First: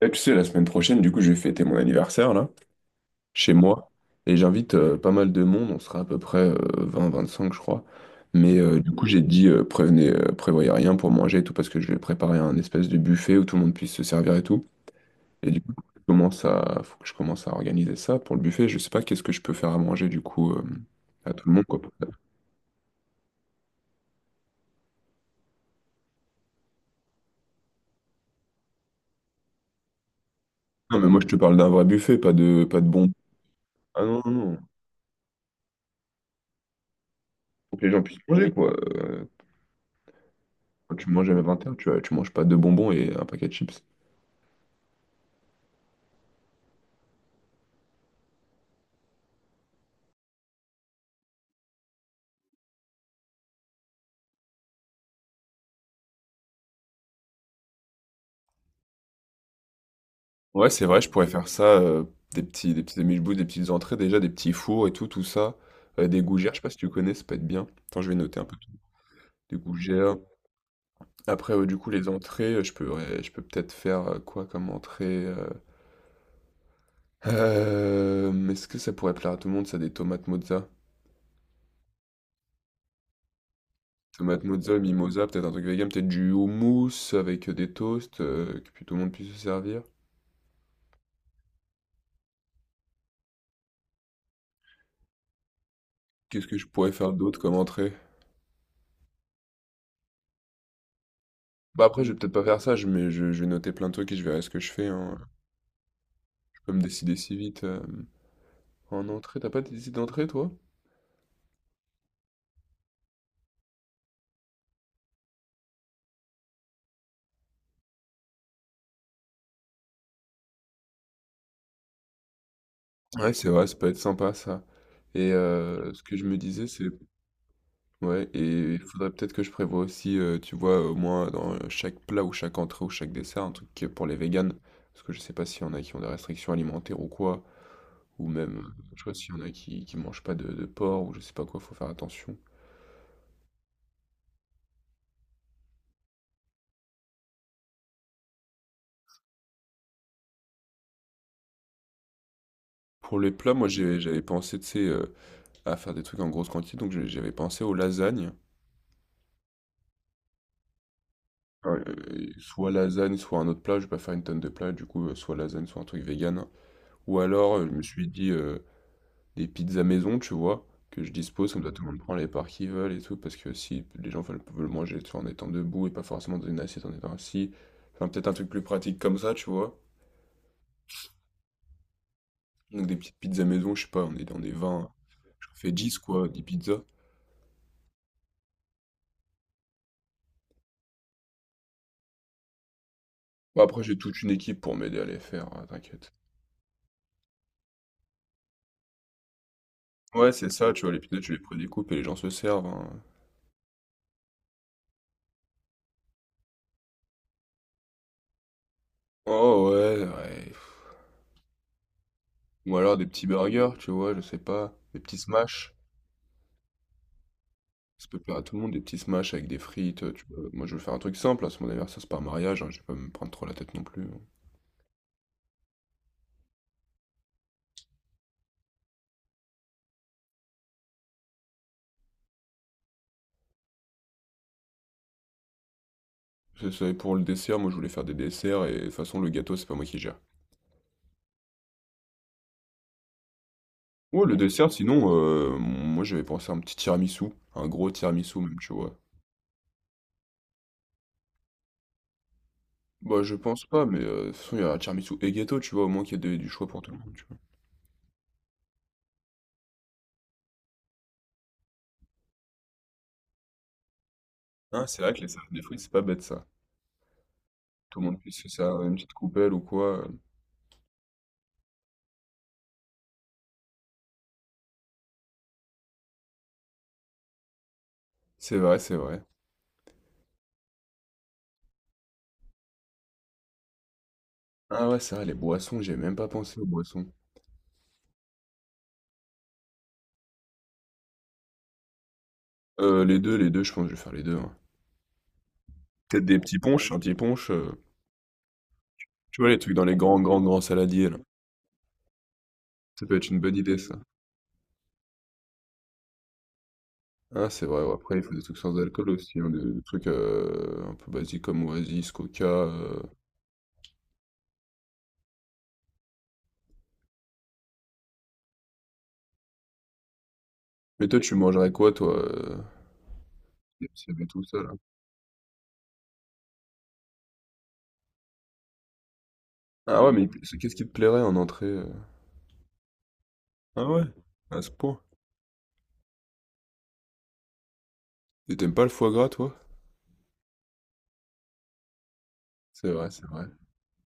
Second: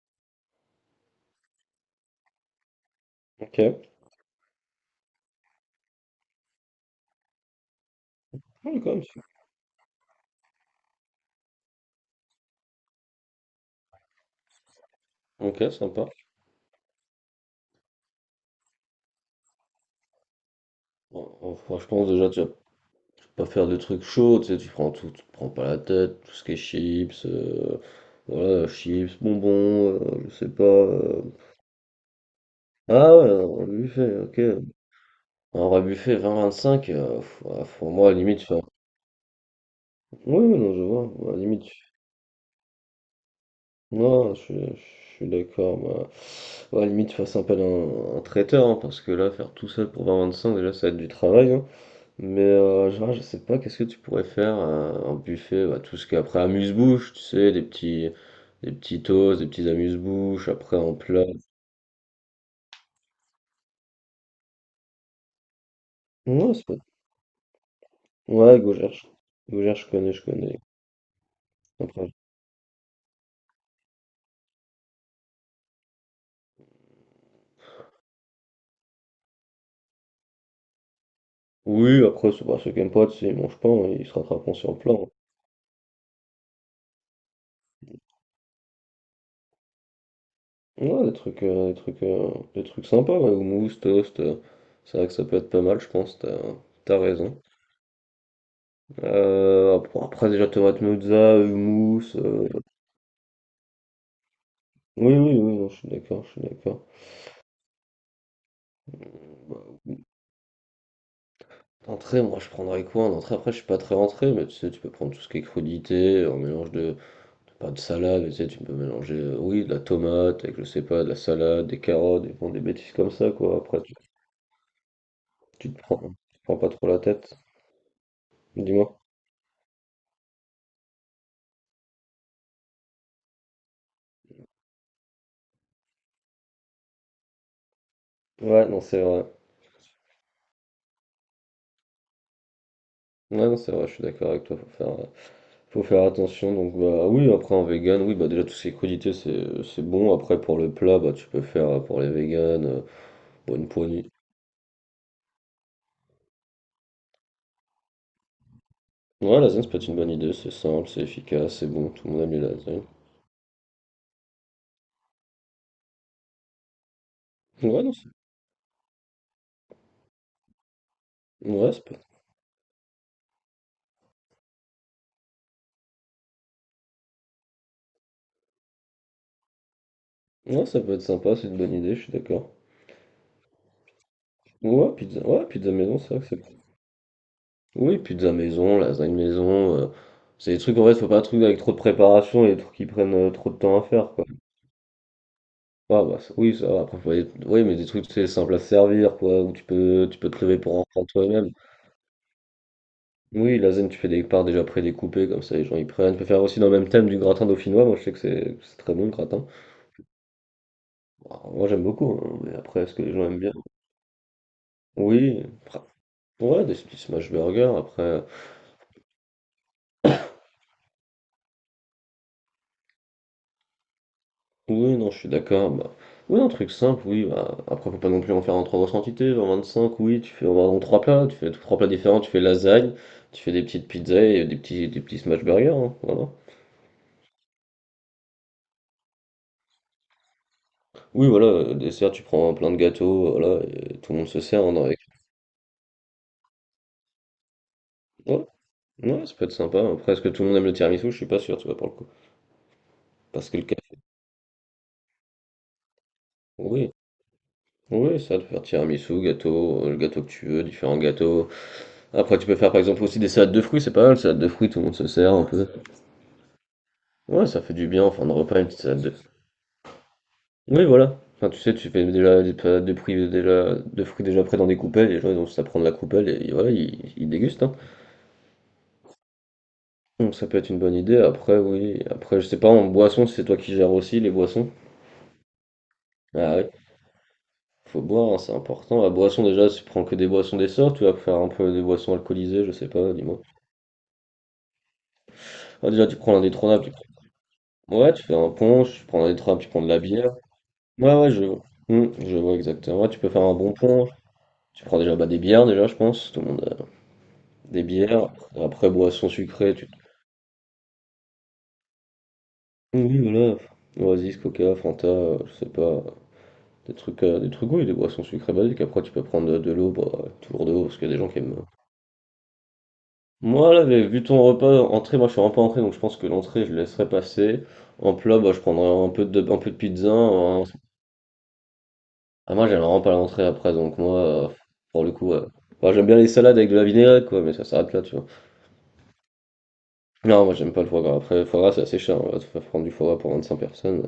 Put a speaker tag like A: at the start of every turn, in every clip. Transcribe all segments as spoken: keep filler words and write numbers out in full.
A: Et tu sais, la semaine prochaine, du coup, je vais fêter mon anniversaire, là, chez
B: Ok.
A: moi. Et j'invite euh, pas mal de monde, on sera à peu près vingt vingt-cinq, je crois. Mais
B: Ah,
A: euh,
B: quand
A: du
B: même,
A: coup,
B: c'est-
A: j'ai dit, euh, prévenez, euh, prévoyez rien pour manger et tout, parce que je vais préparer un espèce de buffet où tout le monde puisse se servir et tout. Et du
B: Ok,
A: coup, je
B: sympa.
A: commence à, faut que je commence à organiser ça pour le buffet. Je sais pas qu'est-ce que je peux faire à manger, du coup, euh,
B: Bon,
A: à tout
B: bon,
A: le monde, quoi.
B: franchement, déjà, tu vas pas faire de trucs chauds, tu sais, tu prends tout, tu te prends pas la tête, tout ce qui est chips, euh, voilà, chips, bonbons, euh, je sais pas.
A: Non, mais moi,
B: Euh.
A: je te parle d'un vrai buffet, pas de, pas de bonbons.
B: Ah ouais, un vrai
A: Ah
B: buffet,
A: non, non,
B: ok.
A: non.
B: Un vrai buffet vingt vingt-cinq, euh, pff, ouais,
A: Faut que
B: pour
A: les gens
B: moi, à la
A: puissent
B: limite,
A: manger,
B: enfin.
A: quoi. Euh,
B: Oui, oui, non, je
A: quand tu manges
B: vois, à
A: à
B: la limite.
A: vingt et un, tu, tu manges pas deux bonbons et un paquet de chips.
B: Non, je, suis je suis d'accord, bah, ouais, à la limite, fasse appel à un, un traiteur, hein, parce que là, faire tout seul pour vingt à vingt-cinq, déjà, ça va être du travail. Mais euh, genre, je sais pas, qu'est-ce que tu pourrais faire euh, un buffet, bah, tout ce qui est après amuse-bouche, tu sais, des petits, des petits toasts, des petits amuse-bouches,
A: Ouais,
B: après
A: c'est
B: en
A: vrai, je
B: plat.
A: pourrais faire ça, heu, des petits des petits sandwichs bouts, des petites entrées déjà, des petits fours et tout, tout ça, heu, des gougères,
B: Ouais,
A: je sais
B: c'est
A: pas
B: pas...
A: si tu connais, ça peut être bien. Attends, je vais noter un peu.
B: ouais, Gaugère, je...
A: Des
B: Gaugère, je connais,
A: gougères,
B: je connais.
A: après, heu, du coup, les
B: Après,
A: entrées, heu, je pourrais je peux peut-être faire, heu, quoi comme entrée, heu? Hem, est-ce que ça pourrait plaire à tout le monde ça, des tomates mozza?
B: oui, après, c'est pas ceux qui aiment pas, tu sais, ils mangent pas, hein, ils se
A: Tomates
B: rattraperont sur
A: mozza,
B: le plat. Hein.
A: mimosa, peut-être un truc vegan, peut-être du houmous avec, heu, des toasts, heu, que pu tout le monde puisse se servir.
B: Ouais, des trucs, euh, des trucs, euh, des trucs sympas, ouais, ou mousse, toast, euh, c'est vrai que ça peut être pas mal, je pense, t'as,
A: Qu'est-ce que je pourrais
B: t'as
A: faire d'autre
B: raison.
A: comme entrée?
B: Euh, après, après, déjà, tomate mozza,
A: Bah, après, je
B: hummus,
A: vais peut-être pas
B: euh,
A: faire ça, je mais je je vais noter plein de trucs et je verrai ce que je fais,
B: oui,
A: hein.
B: oui, oui, non, je suis d'accord, je suis
A: Comme
B: d'accord.
A: décider si vite, heu, en entrée, t'as pas décidé d'entrée, toi?
B: Entrée, moi je prendrais quoi en entrée? Après, je suis pas très entrée, mais tu sais, tu peux prendre tout ce qui est crudité, un mélange de, pas de salade, mais tu sais, tu peux mélanger, euh, oui, de la tomate, avec je sais pas, de la salade, des carottes, des, bon, des bêtises comme ça,
A: Ouais, c'est
B: quoi.
A: vrai, ça
B: Après,
A: peut
B: tu,
A: être sympa ça et
B: tu te
A: heu,
B: prends,
A: ce
B: tu
A: que je me
B: te prends
A: disais,
B: pas
A: c'est
B: trop la tête,
A: ouais, et il
B: dis-moi.
A: faudrait peut-être que je prévoie aussi, heu, tu vois, au moins dans chaque plat ou chaque entrée ou chaque dessert, un truc qui est pour les véganes. Parce que je sais pas s'il y en a qui ont des restrictions alimentaires ou quoi, ou même, heu,
B: Ouais, non, c'est
A: je sais pas
B: vrai.
A: s'il y en a qui qui mangent pas de de porc ou je sais pas quoi, faut faire attention.
B: Ouais, non, c'est vrai, je suis d'accord avec toi, faut faire, euh, faut faire attention. Donc, bah oui, après en vegan, oui, bah déjà, tout ce qui est crudité, c'est, c'est bon. Après, pour le plat, bah tu peux faire euh, pour les véganes, euh,
A: Pour les plats, moi
B: bonne
A: j'ai
B: poignée.
A: j'avais pensé, tu sais, heu, à faire des trucs en grosse quantité, donc j'ai j'avais pensé aux lasagnes.
B: Ouais, lasagne, ça peut être une bonne idée, c'est simple, c'est efficace, c'est
A: Enfin,
B: bon, tout le monde aime les
A: soit
B: lasagnes.
A: lasagne, soit un autre plat, je vais pas faire une tonne de plats, du coup, heu, soit lasagne, soit un truc vegan. Ou alors, heu, je me
B: Ouais, non,
A: suis
B: c'est-
A: dit, heu, des pizzas maison, tu vois? Que je dispose, comme ça
B: ouais, ça
A: tout le
B: peut...
A: monde prend les parts qu'ils veulent et tout, parce que si les gens veulent veulent manger, tu vois, en étant debout et pas forcément dans une assiette en étant assis. Enfin, peut-être un truc plus pratique comme ça, tu vois?
B: ouais, ça peut être sympa, c'est une bonne idée, je suis d'accord.
A: Donc des petites pizzas maison, je sais pas, on est on est vingt,
B: Ouais, pizza... ouais,
A: je fais
B: pizza
A: dix
B: maison, c'est vrai que
A: quoi,
B: c'est
A: dix
B: cool.
A: pizzas.
B: Oui, pizza maison, lasagne maison. Euh, C'est des trucs, en fait, faut pas un truc avec trop de préparation et des trucs qui prennent euh, trop de
A: Bon
B: temps
A: après
B: à
A: j'ai
B: faire,
A: toute
B: quoi.
A: une équipe pour m'aider à les faire, heu,
B: Ah,
A: t'inquiète.
B: bah, ça- oui, ça va. Après, faut aller- oui, mais des trucs, c'est simple à servir, quoi, où tu peux, tu peux
A: Ouais,
B: te
A: c'est
B: lever
A: ça,
B: pour
A: tu
B: en
A: vois? Les
B: prendre
A: pizzas, tu les
B: toi-même.
A: prédécoupes et les gens se servent, hein.
B: Oui, lasagne, tu fais des parts déjà prédécoupées, comme ça, les gens y prennent. Tu peux faire aussi dans le même thème du gratin dauphinois, moi, je sais que c'est c'est très bon, le gratin.
A: Oh ouais, ouais.
B: Alors, moi, j'aime beaucoup, hein, mais
A: Ou
B: après, est-ce
A: alors
B: que
A: des
B: les gens
A: petits
B: aiment bien?
A: burgers, tu vois, je sais pas, des petits
B: Oui.
A: smash.
B: Ouais, des petits smash burgers,
A: Ça peut
B: après.
A: plaire à tout le monde, des petits smash avec des frites, euh, tu vois. Moi, je veux faire un truc simple, là, c'est mon anniversaire, c'est pas un mariage, hein, je vais pas me prendre trop la tête non plus, hein.
B: Oui, non, je suis d'accord. Bah... Oui, un truc simple, oui. Bah... Après, faut pas non plus en faire en trop grosse quantité. En vingt-cinq, oui, tu fais en trois plats, tu fais trois plats différents, tu fais lasagne, tu fais des petites pizzas et des petits, des petits smash burgers. Hein, voilà.
A: C'est ça, et pour le dessert, moi, je voulais faire des desserts, et de toute façon, le gâteau, c'est pas moi qui gère.
B: Oui, voilà, euh, dessert, tu prends plein de gâteaux, voilà, et tout le
A: Ouais,
B: monde
A: le
B: se sert.
A: dessert,
B: Hein, avec...
A: sinon, euh, moi, j'avais pensé à un petit tiramisu, un gros tiramisu
B: ouais,
A: même, tu vois.
B: ouais, ça peut être sympa. Après, est-ce que tout le monde aime le tiramisu? Je suis pas sûr, tu vois, pour le coup.
A: Bah, je
B: Parce que
A: pense
B: le
A: pas, mais
B: café.
A: euh, de toute façon, il y a tiramisu et gâteau, tu vois, au moins qu'il y a de- du choix pour tout
B: Oui,
A: le monde, tu vois.
B: oui, ça, de faire tiramisu, gâteau, euh, le gâteau que tu veux, différents gâteaux. Après, tu peux faire par exemple aussi des salades de fruits, c'est pas mal, salade de fruits, tout le
A: Ah,
B: monde
A: c'est
B: se
A: vrai que les
B: sert un
A: salades de
B: peu.
A: fruits, c'est pas bête, ça.
B: Ouais, ça fait du
A: Tout
B: bien
A: le
B: en
A: monde
B: fin de
A: puisse se
B: repas, une petite
A: servir une
B: salade
A: petite
B: de.
A: coupelle ou quoi, euh.
B: Oui, voilà. Enfin, tu sais, tu fais déjà des salades de fruits déjà, de fruits déjà prêts dans des coupelles, les gens ils ont juste à prendre la coupelle et voilà, ils, ils dégustent. Hein.
A: C'est vrai, c'est vrai.
B: Donc ça peut être une bonne idée. Après, oui. Après, je sais pas, en boisson, si c'est toi qui gères aussi les boissons.
A: Ah ouais, c'est vrai, les boissons, j'ai même pas
B: Ah
A: pensé aux
B: oui,
A: boissons.
B: faut boire, hein, c'est important. La boisson, déjà, tu prends que des boissons des sorts, tu vas faire un peu des boissons alcoolisées, je sais
A: Euh,
B: pas,
A: les deux,
B: dis-moi.
A: les deux, je pense que je vais faire les deux, hein.
B: Ah, déjà, tu
A: Peut-être
B: prends
A: des petits
B: l'indétrônable, tu
A: ponches, un petit
B: prends-
A: punch, euh,
B: Ouais, tu fais un punch, tu prends
A: tu vois, les
B: l'indétrônable, tu
A: trucs
B: prends
A: dans
B: de
A: les
B: la
A: grands,
B: bière.
A: grands, grands saladiers,
B: Ouais,
A: là.
B: ouais, je, vois. Hmm, je vois exactement.
A: Ça
B: Ouais,
A: peut
B: tu peux
A: être une
B: faire un
A: bonne
B: bon
A: idée, ça.
B: pont. Tu prends déjà bah, des bières, déjà, je pense. Tout le monde a
A: Ah, c'est vrai,
B: des
A: ouais, après, il
B: bières.
A: faut des trucs sans
B: Après,
A: alcool
B: boissons
A: aussi, hein, des,
B: sucrées.
A: des
B: Tu...
A: trucs euh, un peu basiques comme Oasis, Coca, euh.
B: Oui, voilà. Oasis, Coca, Fanta, euh, je sais pas. Des trucs, euh, des trucs, oui, des boissons sucrées basiques. Après, tu peux prendre de, de l'eau, bah, toujours de l'eau, parce
A: Mais
B: qu'il y a
A: toi,
B: des gens
A: tu
B: qui aiment. Euh.
A: mangerais quoi, toi euh,
B: Moi, là, j'ai
A: si y
B: vu
A: avait
B: ton
A: tout ça, là.
B: repas, entrée, moi, je suis vraiment pas entrée, donc je pense que l'entrée, je laisserai passer. En plat, bah, je prendrai un peu de, un peu de
A: Ah
B: pizza,
A: ouais, mais c'est-
B: un
A: qu'est-ce qui te plairait en entrée, euh
B: Ah, moi, j'aime vraiment pas l'entrée après,
A: Ah
B: donc
A: ouais,
B: moi, euh,
A: à ce point.
B: pour le coup, euh, moi, j'aime bien les salades avec de la vinaigrette, quoi, mais ça s'arrête là, tu vois.
A: Et t'aimes pas le foie gras, toi?
B: Non, moi, j'aime pas le foie gras. Après, le foie gras, c'est assez cher, on va te faire prendre
A: C'est
B: du foie
A: vrai,
B: gras
A: c'est
B: pour
A: vrai.
B: vingt-cinq personnes.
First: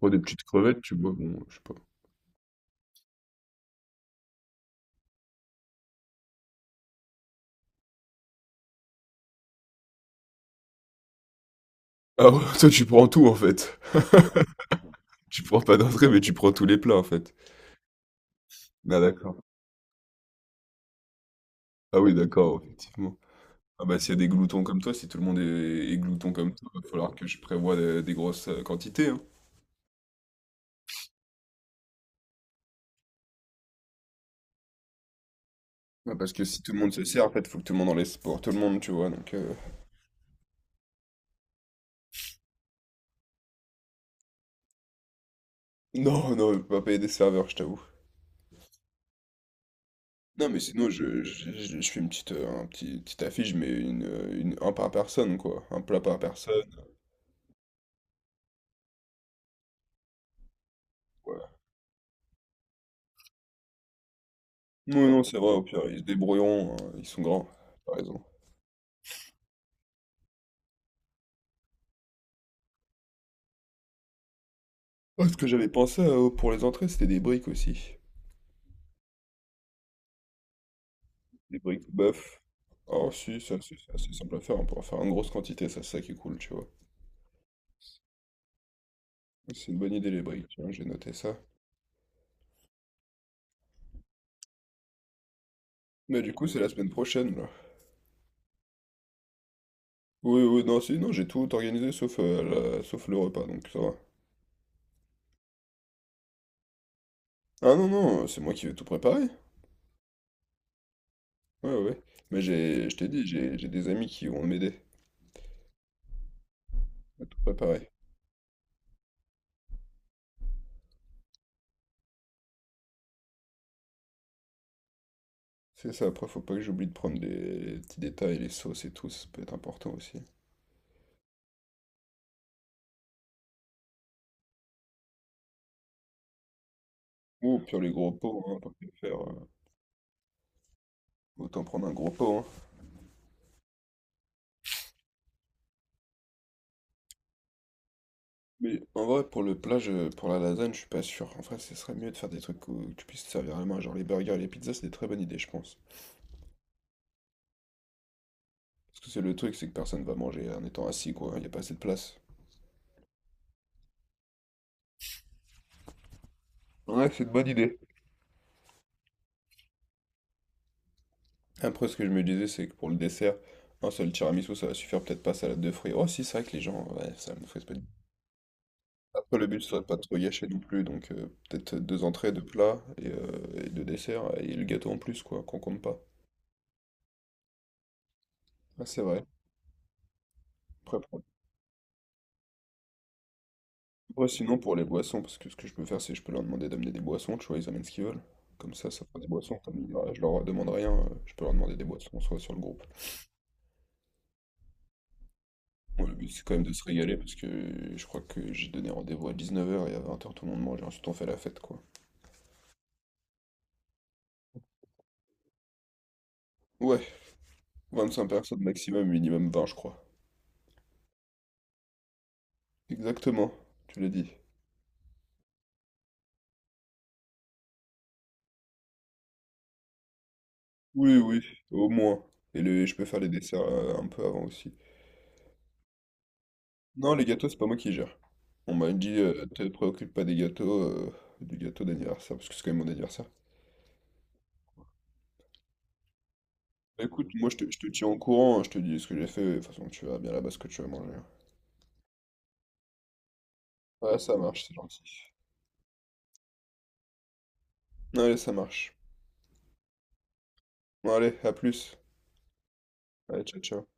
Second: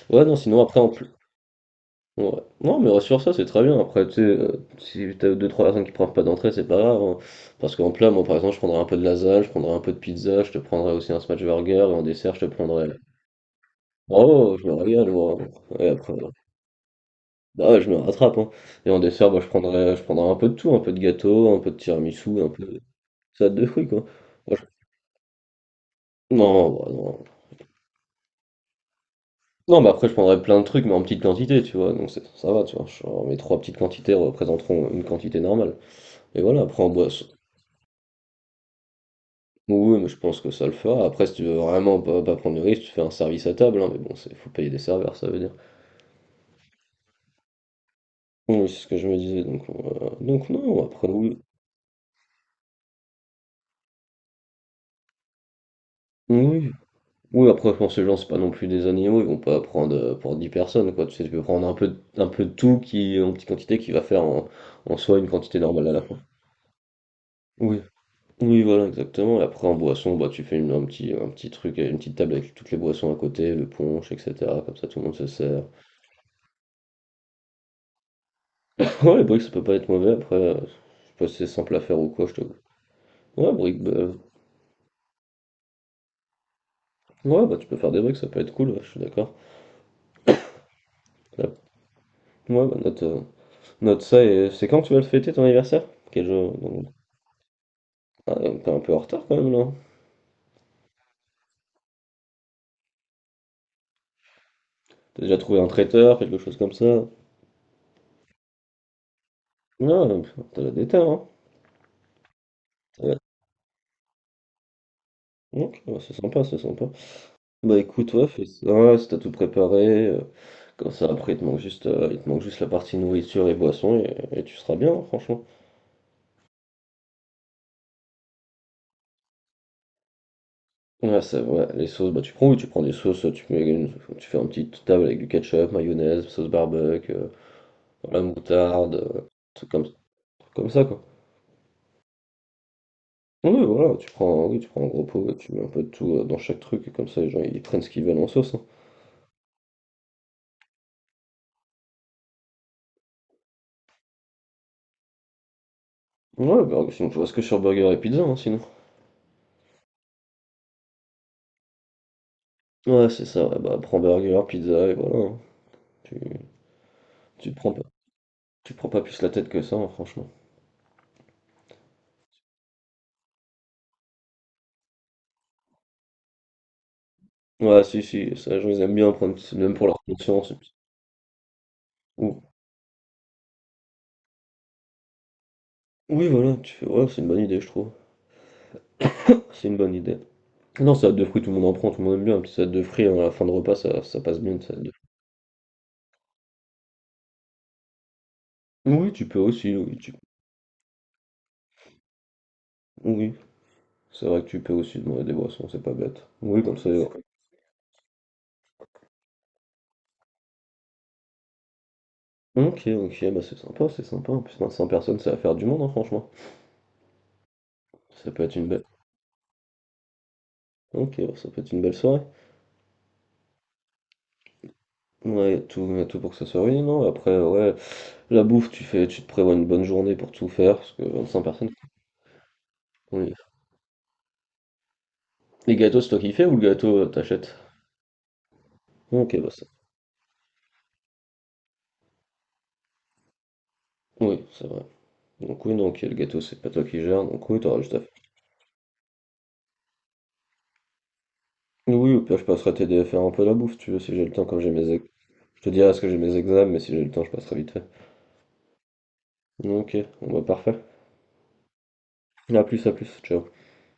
A: Pour des
B: Ouais, non,
A: petites
B: sinon,
A: crevettes,
B: après, en
A: tu
B: plus.
A: bois, bon, je sais pas.
B: Ouais. Non, mais sur ça, c'est très bien. Après, tu sais, euh, si t'as deux trois personnes qui prennent pas d'entrée, c'est pas grave. Hein. Parce qu'en plat, moi, par exemple, je prendrais un peu de lasagne, je prendrais un peu de pizza, je te prendrais aussi un smash burger, et en
A: Ah
B: dessert,
A: ouais,
B: je te
A: toi, tu
B: prendrais.
A: prends tout, en fait.
B: Oh, je me régale, moi.
A: Tu
B: Hein.
A: prends pas
B: Et
A: d'entrée,
B: après.
A: mais tu prends tous les plats, en fait.
B: Ah ouais, je me rattrape, hein. Et en
A: Ah,
B: dessert,
A: d'accord.
B: bah, je prendrais, je prendrais un peu de tout, un peu de gâteau, un peu de
A: Ah oui,
B: tiramisu, un
A: d'accord,
B: peu de
A: effectivement.
B: salade de
A: Ah
B: fruits,
A: bah,
B: quoi.
A: s'il y a des
B: Moi,
A: gloutons
B: je-
A: comme toi, si tout le monde est, est glouton comme toi,
B: Non,
A: va
B: bah,
A: falloir
B: non.
A: que je prévoie des, des grosses euh, quantités, hein.
B: Non, mais après, je prendrais plein de trucs, mais en petite quantité, tu vois. Donc, c'est- ça va, tu vois. Genre, mes trois petites quantités représenteront une quantité normale.
A: Ouais, parce
B: Et
A: que
B: voilà,
A: si tout le
B: après, en
A: monde se sert,
B: boisson.
A: en fait, faut que tout le monde en laisse pour tout le monde, tu vois, donc... euh,
B: Oui, mais je pense que ça le fera. Après, si tu veux vraiment pas, pas prendre de risque, tu fais un service à table, hein. Mais bon, c'est, faut payer des serveurs, ça veut dire.
A: Non, non, je peux pas payer des serveurs, je t'avoue.
B: Oui, c'est ce que je me disais. Donc, euh,
A: Non,
B: donc
A: mais
B: non,
A: sinon,
B: après,
A: je,
B: oui.
A: je, je- je fais une petite, euh, un petit, petite affiche, mais une, euh, une, un par personne, quoi. Un plat par personne,
B: Oui, oui, après, je pense que les gens, c'est pas non plus des animaux, ils vont pas prendre euh, pour dix personnes, quoi. Tu sais, tu peux
A: voilà.
B: prendre un peu, un peu de tout qui, en petite quantité qui va faire en, en
A: Non,
B: soi
A: non,
B: une
A: c'est vrai,
B: quantité
A: au pire,
B: normale à
A: ils
B: la
A: se
B: fois.
A: débrouilleront, hein, ils sont grands,
B: Oui,
A: t'as raison.
B: oui, voilà, exactement. Et après, en boisson, bah, tu fais une, un petit, un petit truc, une petite table avec toutes les boissons à côté, le punch, et cetera. Comme ça, tout le monde se
A: Oh, ce que
B: sert.
A: j'avais pensé euh, pour les entrées, c'était des briques aussi.
B: Ouais, les briques, ça peut pas être mauvais. Après, euh, je sais pas si c'est
A: Les
B: simple à
A: briques
B: faire ou quoi, je
A: bœuf.
B: te.
A: Oh si,
B: Ouais,
A: ça c'est
B: briques, bah,
A: c'est
B: euh,
A: assez simple à faire, on peut en faire en grosse quantité, ça c'est ça qui est cool, tu vois.
B: ouais, bah, tu peux faire des briques, ça peut être cool, ouais, je suis d'accord.
A: C'est une bonne idée les briques, tiens, j'ai noté ça.
B: Ouais, bah, note, euh, note ça et c'est quand tu vas le fêter ton anniversaire?
A: Mais
B: Quel
A: du coup c'est la
B: jour?
A: semaine prochaine là.
B: Ah, t'es un peu en retard quand même là.
A: Oui, oui, non, si, non, j'ai tout organisé sauf, euh, la- sauf le repas, donc ça va.
B: T'as déjà trouvé un traiteur, quelque chose comme ça.
A: Ah non, non, c'est moi qui vais tout préparer.
B: Non, euh, t'as la déter, hein.
A: Ouais, ouais, ouais. Mais j'ai, je
B: T'as
A: t'ai
B: la-
A: dit, j'ai j'ai des amis qui vont m'aider
B: Ok, ouais, c'est sympa, c'est sympa.
A: à tout
B: Bah
A: préparer.
B: écoute, ouais, fais ça, ouais, si t'as tout préparé, euh, comme ça après il te manque juste, euh, il te manque juste la partie nourriture et boisson et, et tu seras bien, hein, franchement.
A: C'est ça, après faut pas que j'oublie de prendre les petits détails, les sauces et tout, ça peut être important aussi.
B: Ouais, c'est vrai, les sauces, bah tu prends où? Tu prends des sauces, tu mets une- tu fais une petite table avec du ketchup, mayonnaise, sauce barbecue, euh,
A: Ou pire les gros
B: la
A: pots, hein, tant qu'à
B: moutarde, euh,
A: faire, euh,
B: truc comme, truc comme ça quoi.
A: autant prendre un gros pot, hein.
B: Oui, voilà, tu prends, oui, tu prends un gros pot, tu mets un peu de tout euh, dans chaque truc, et comme ça les gens ils prennent ce qu'ils veulent en sauce. Hein.
A: Mais en vrai, pour le plat, je- pour la lasagne, je suis pas sûr. En vrai, ce serait mieux de faire des trucs où tu puisses te servir à la main. Genre les burgers et les pizzas, c'est des très bonnes idées, je pense.
B: Ouais, bah, sinon tu reste que sur burger et pizza, hein, sinon.
A: Parce que c'est le truc, c'est que personne va manger en étant assis, quoi. Il n'y a pas assez de place.
B: Ouais, c'est ça, ouais, bah prends burger, pizza, et voilà. hein. Tu,
A: Ouais, c'est une bonne
B: tu te prends
A: idée.
B: pas, tu te prends pas plus la tête que ça, hein, franchement.
A: Après, ce que je me disais, c'est que pour le dessert, un seul tiramisu, ça va suffire peut-être pas salade de fruits. Oh, si, c'est vrai que les gens, ouais, salade de fruits, c'est pas... dit.
B: Ouais, si, si, ça, les gens ils aiment bien
A: Après,
B: prendre,
A: le
B: c'est
A: but, ce
B: même
A: serait de
B: pour
A: pas de
B: leur
A: trop gâcher
B: conscience. Et
A: non
B: puis-
A: plus. Donc, euh, peut-être deux entrées, deux
B: Ou-
A: plats et, euh, et deux desserts et le gâteau en plus, quoi, qu'on compte pas.
B: Oui, voilà, tu fais, ouais, c'est une bonne idée, je trouve.
A: Ah, c'est vrai.
B: C'est une bonne idée. Non,
A: Après,
B: salade
A: pour
B: de fruits, tout le monde en prend, tout le monde aime bien, un petit salade de fruits, hein, à la fin de repas, ça, ça
A: Ouais,
B: passe bien,
A: sinon
B: une
A: pour
B: salade
A: les
B: de
A: boissons, parce que ce que je peux faire, c'est je peux leur demander d'amener des boissons, tu vois, ils amènent ce qu'ils veulent.
B: fruits.
A: Comme ça, ça
B: Oui,
A: fera des
B: tu peux
A: boissons.
B: aussi,
A: Comme ils
B: oui, tu...
A: je leur demande rien, euh, je peux leur demander des boissons, soit sur le groupe.
B: oui. C'est vrai que tu peux aussi demander des boissons, c'est pas
A: Moi, le
B: bête.
A: but, c'est quand même
B: Oui,
A: de
B: comme
A: se
B: ça. C'est
A: régaler,
B: cool.
A: parce que je crois que j'ai donné rendez-vous à dix-neuf heures et à vingt heures, tout le monde mange, et ensuite on fait la fête, quoi.
B: Ok, ok, bah c'est sympa, c'est sympa. En plus, vingt-cinq personnes, ça va faire du monde, hein, franchement.
A: Ouais, vingt-cinq
B: Ça peut être
A: personnes
B: une belle.
A: maximum, minimum vingt, je crois.
B: Ok, bah, ça peut être une belle soirée.
A: Exactement, tu l'as dit.
B: Ouais, y a tout, y a tout pour que ça soit oui, non. Après, ouais, la bouffe, tu fais, tu te prévois une bonne journée pour tout faire, parce que
A: Oui, oui,
B: vingt-cinq personnes.
A: au moins. Et le, je peux faire les
B: Oui.
A: desserts euh, un peu avant aussi.
B: Les gâteaux, c'est toi qui fais ou le gâteau, euh,
A: Non, les gâteaux,
B: t'achètes?
A: c'est pas moi qui gère. On m'a dit,
B: Ok,
A: euh,
B: bah
A: te
B: ça.
A: préoccupe pas des gâteaux, euh, du gâteau d'anniversaire, parce que c'est quand même mon anniversaire.
B: Oui, c'est vrai. Donc oui, donc le gâteau, c'est pas toi qui
A: Bah,
B: gère,
A: écoute, moi
B: donc
A: je
B: oui,
A: te, je
B: t'auras
A: te
B: juste à
A: tiens
B: faire.
A: au courant, hein, je te dis ce que j'ai fait, de toute façon tu verras bien là-bas ce que tu vas manger.
B: Oui, au pire, je passerai t'aider à faire un peu la bouffe, si tu veux, si
A: Ouais,
B: j'ai le
A: ça
B: temps, comme
A: marche,
B: j'ai
A: c'est
B: mes
A: gentil.
B: ex... Je te dirai ce que j'ai mes examens, mais si j'ai le temps, je passerai vite fait.
A: Allez, ça marche.
B: Ok, bon bah parfait.
A: Bon, allez, à plus.
B: À plus, à plus,
A: Allez,
B: ciao.
A: ciao, ciao.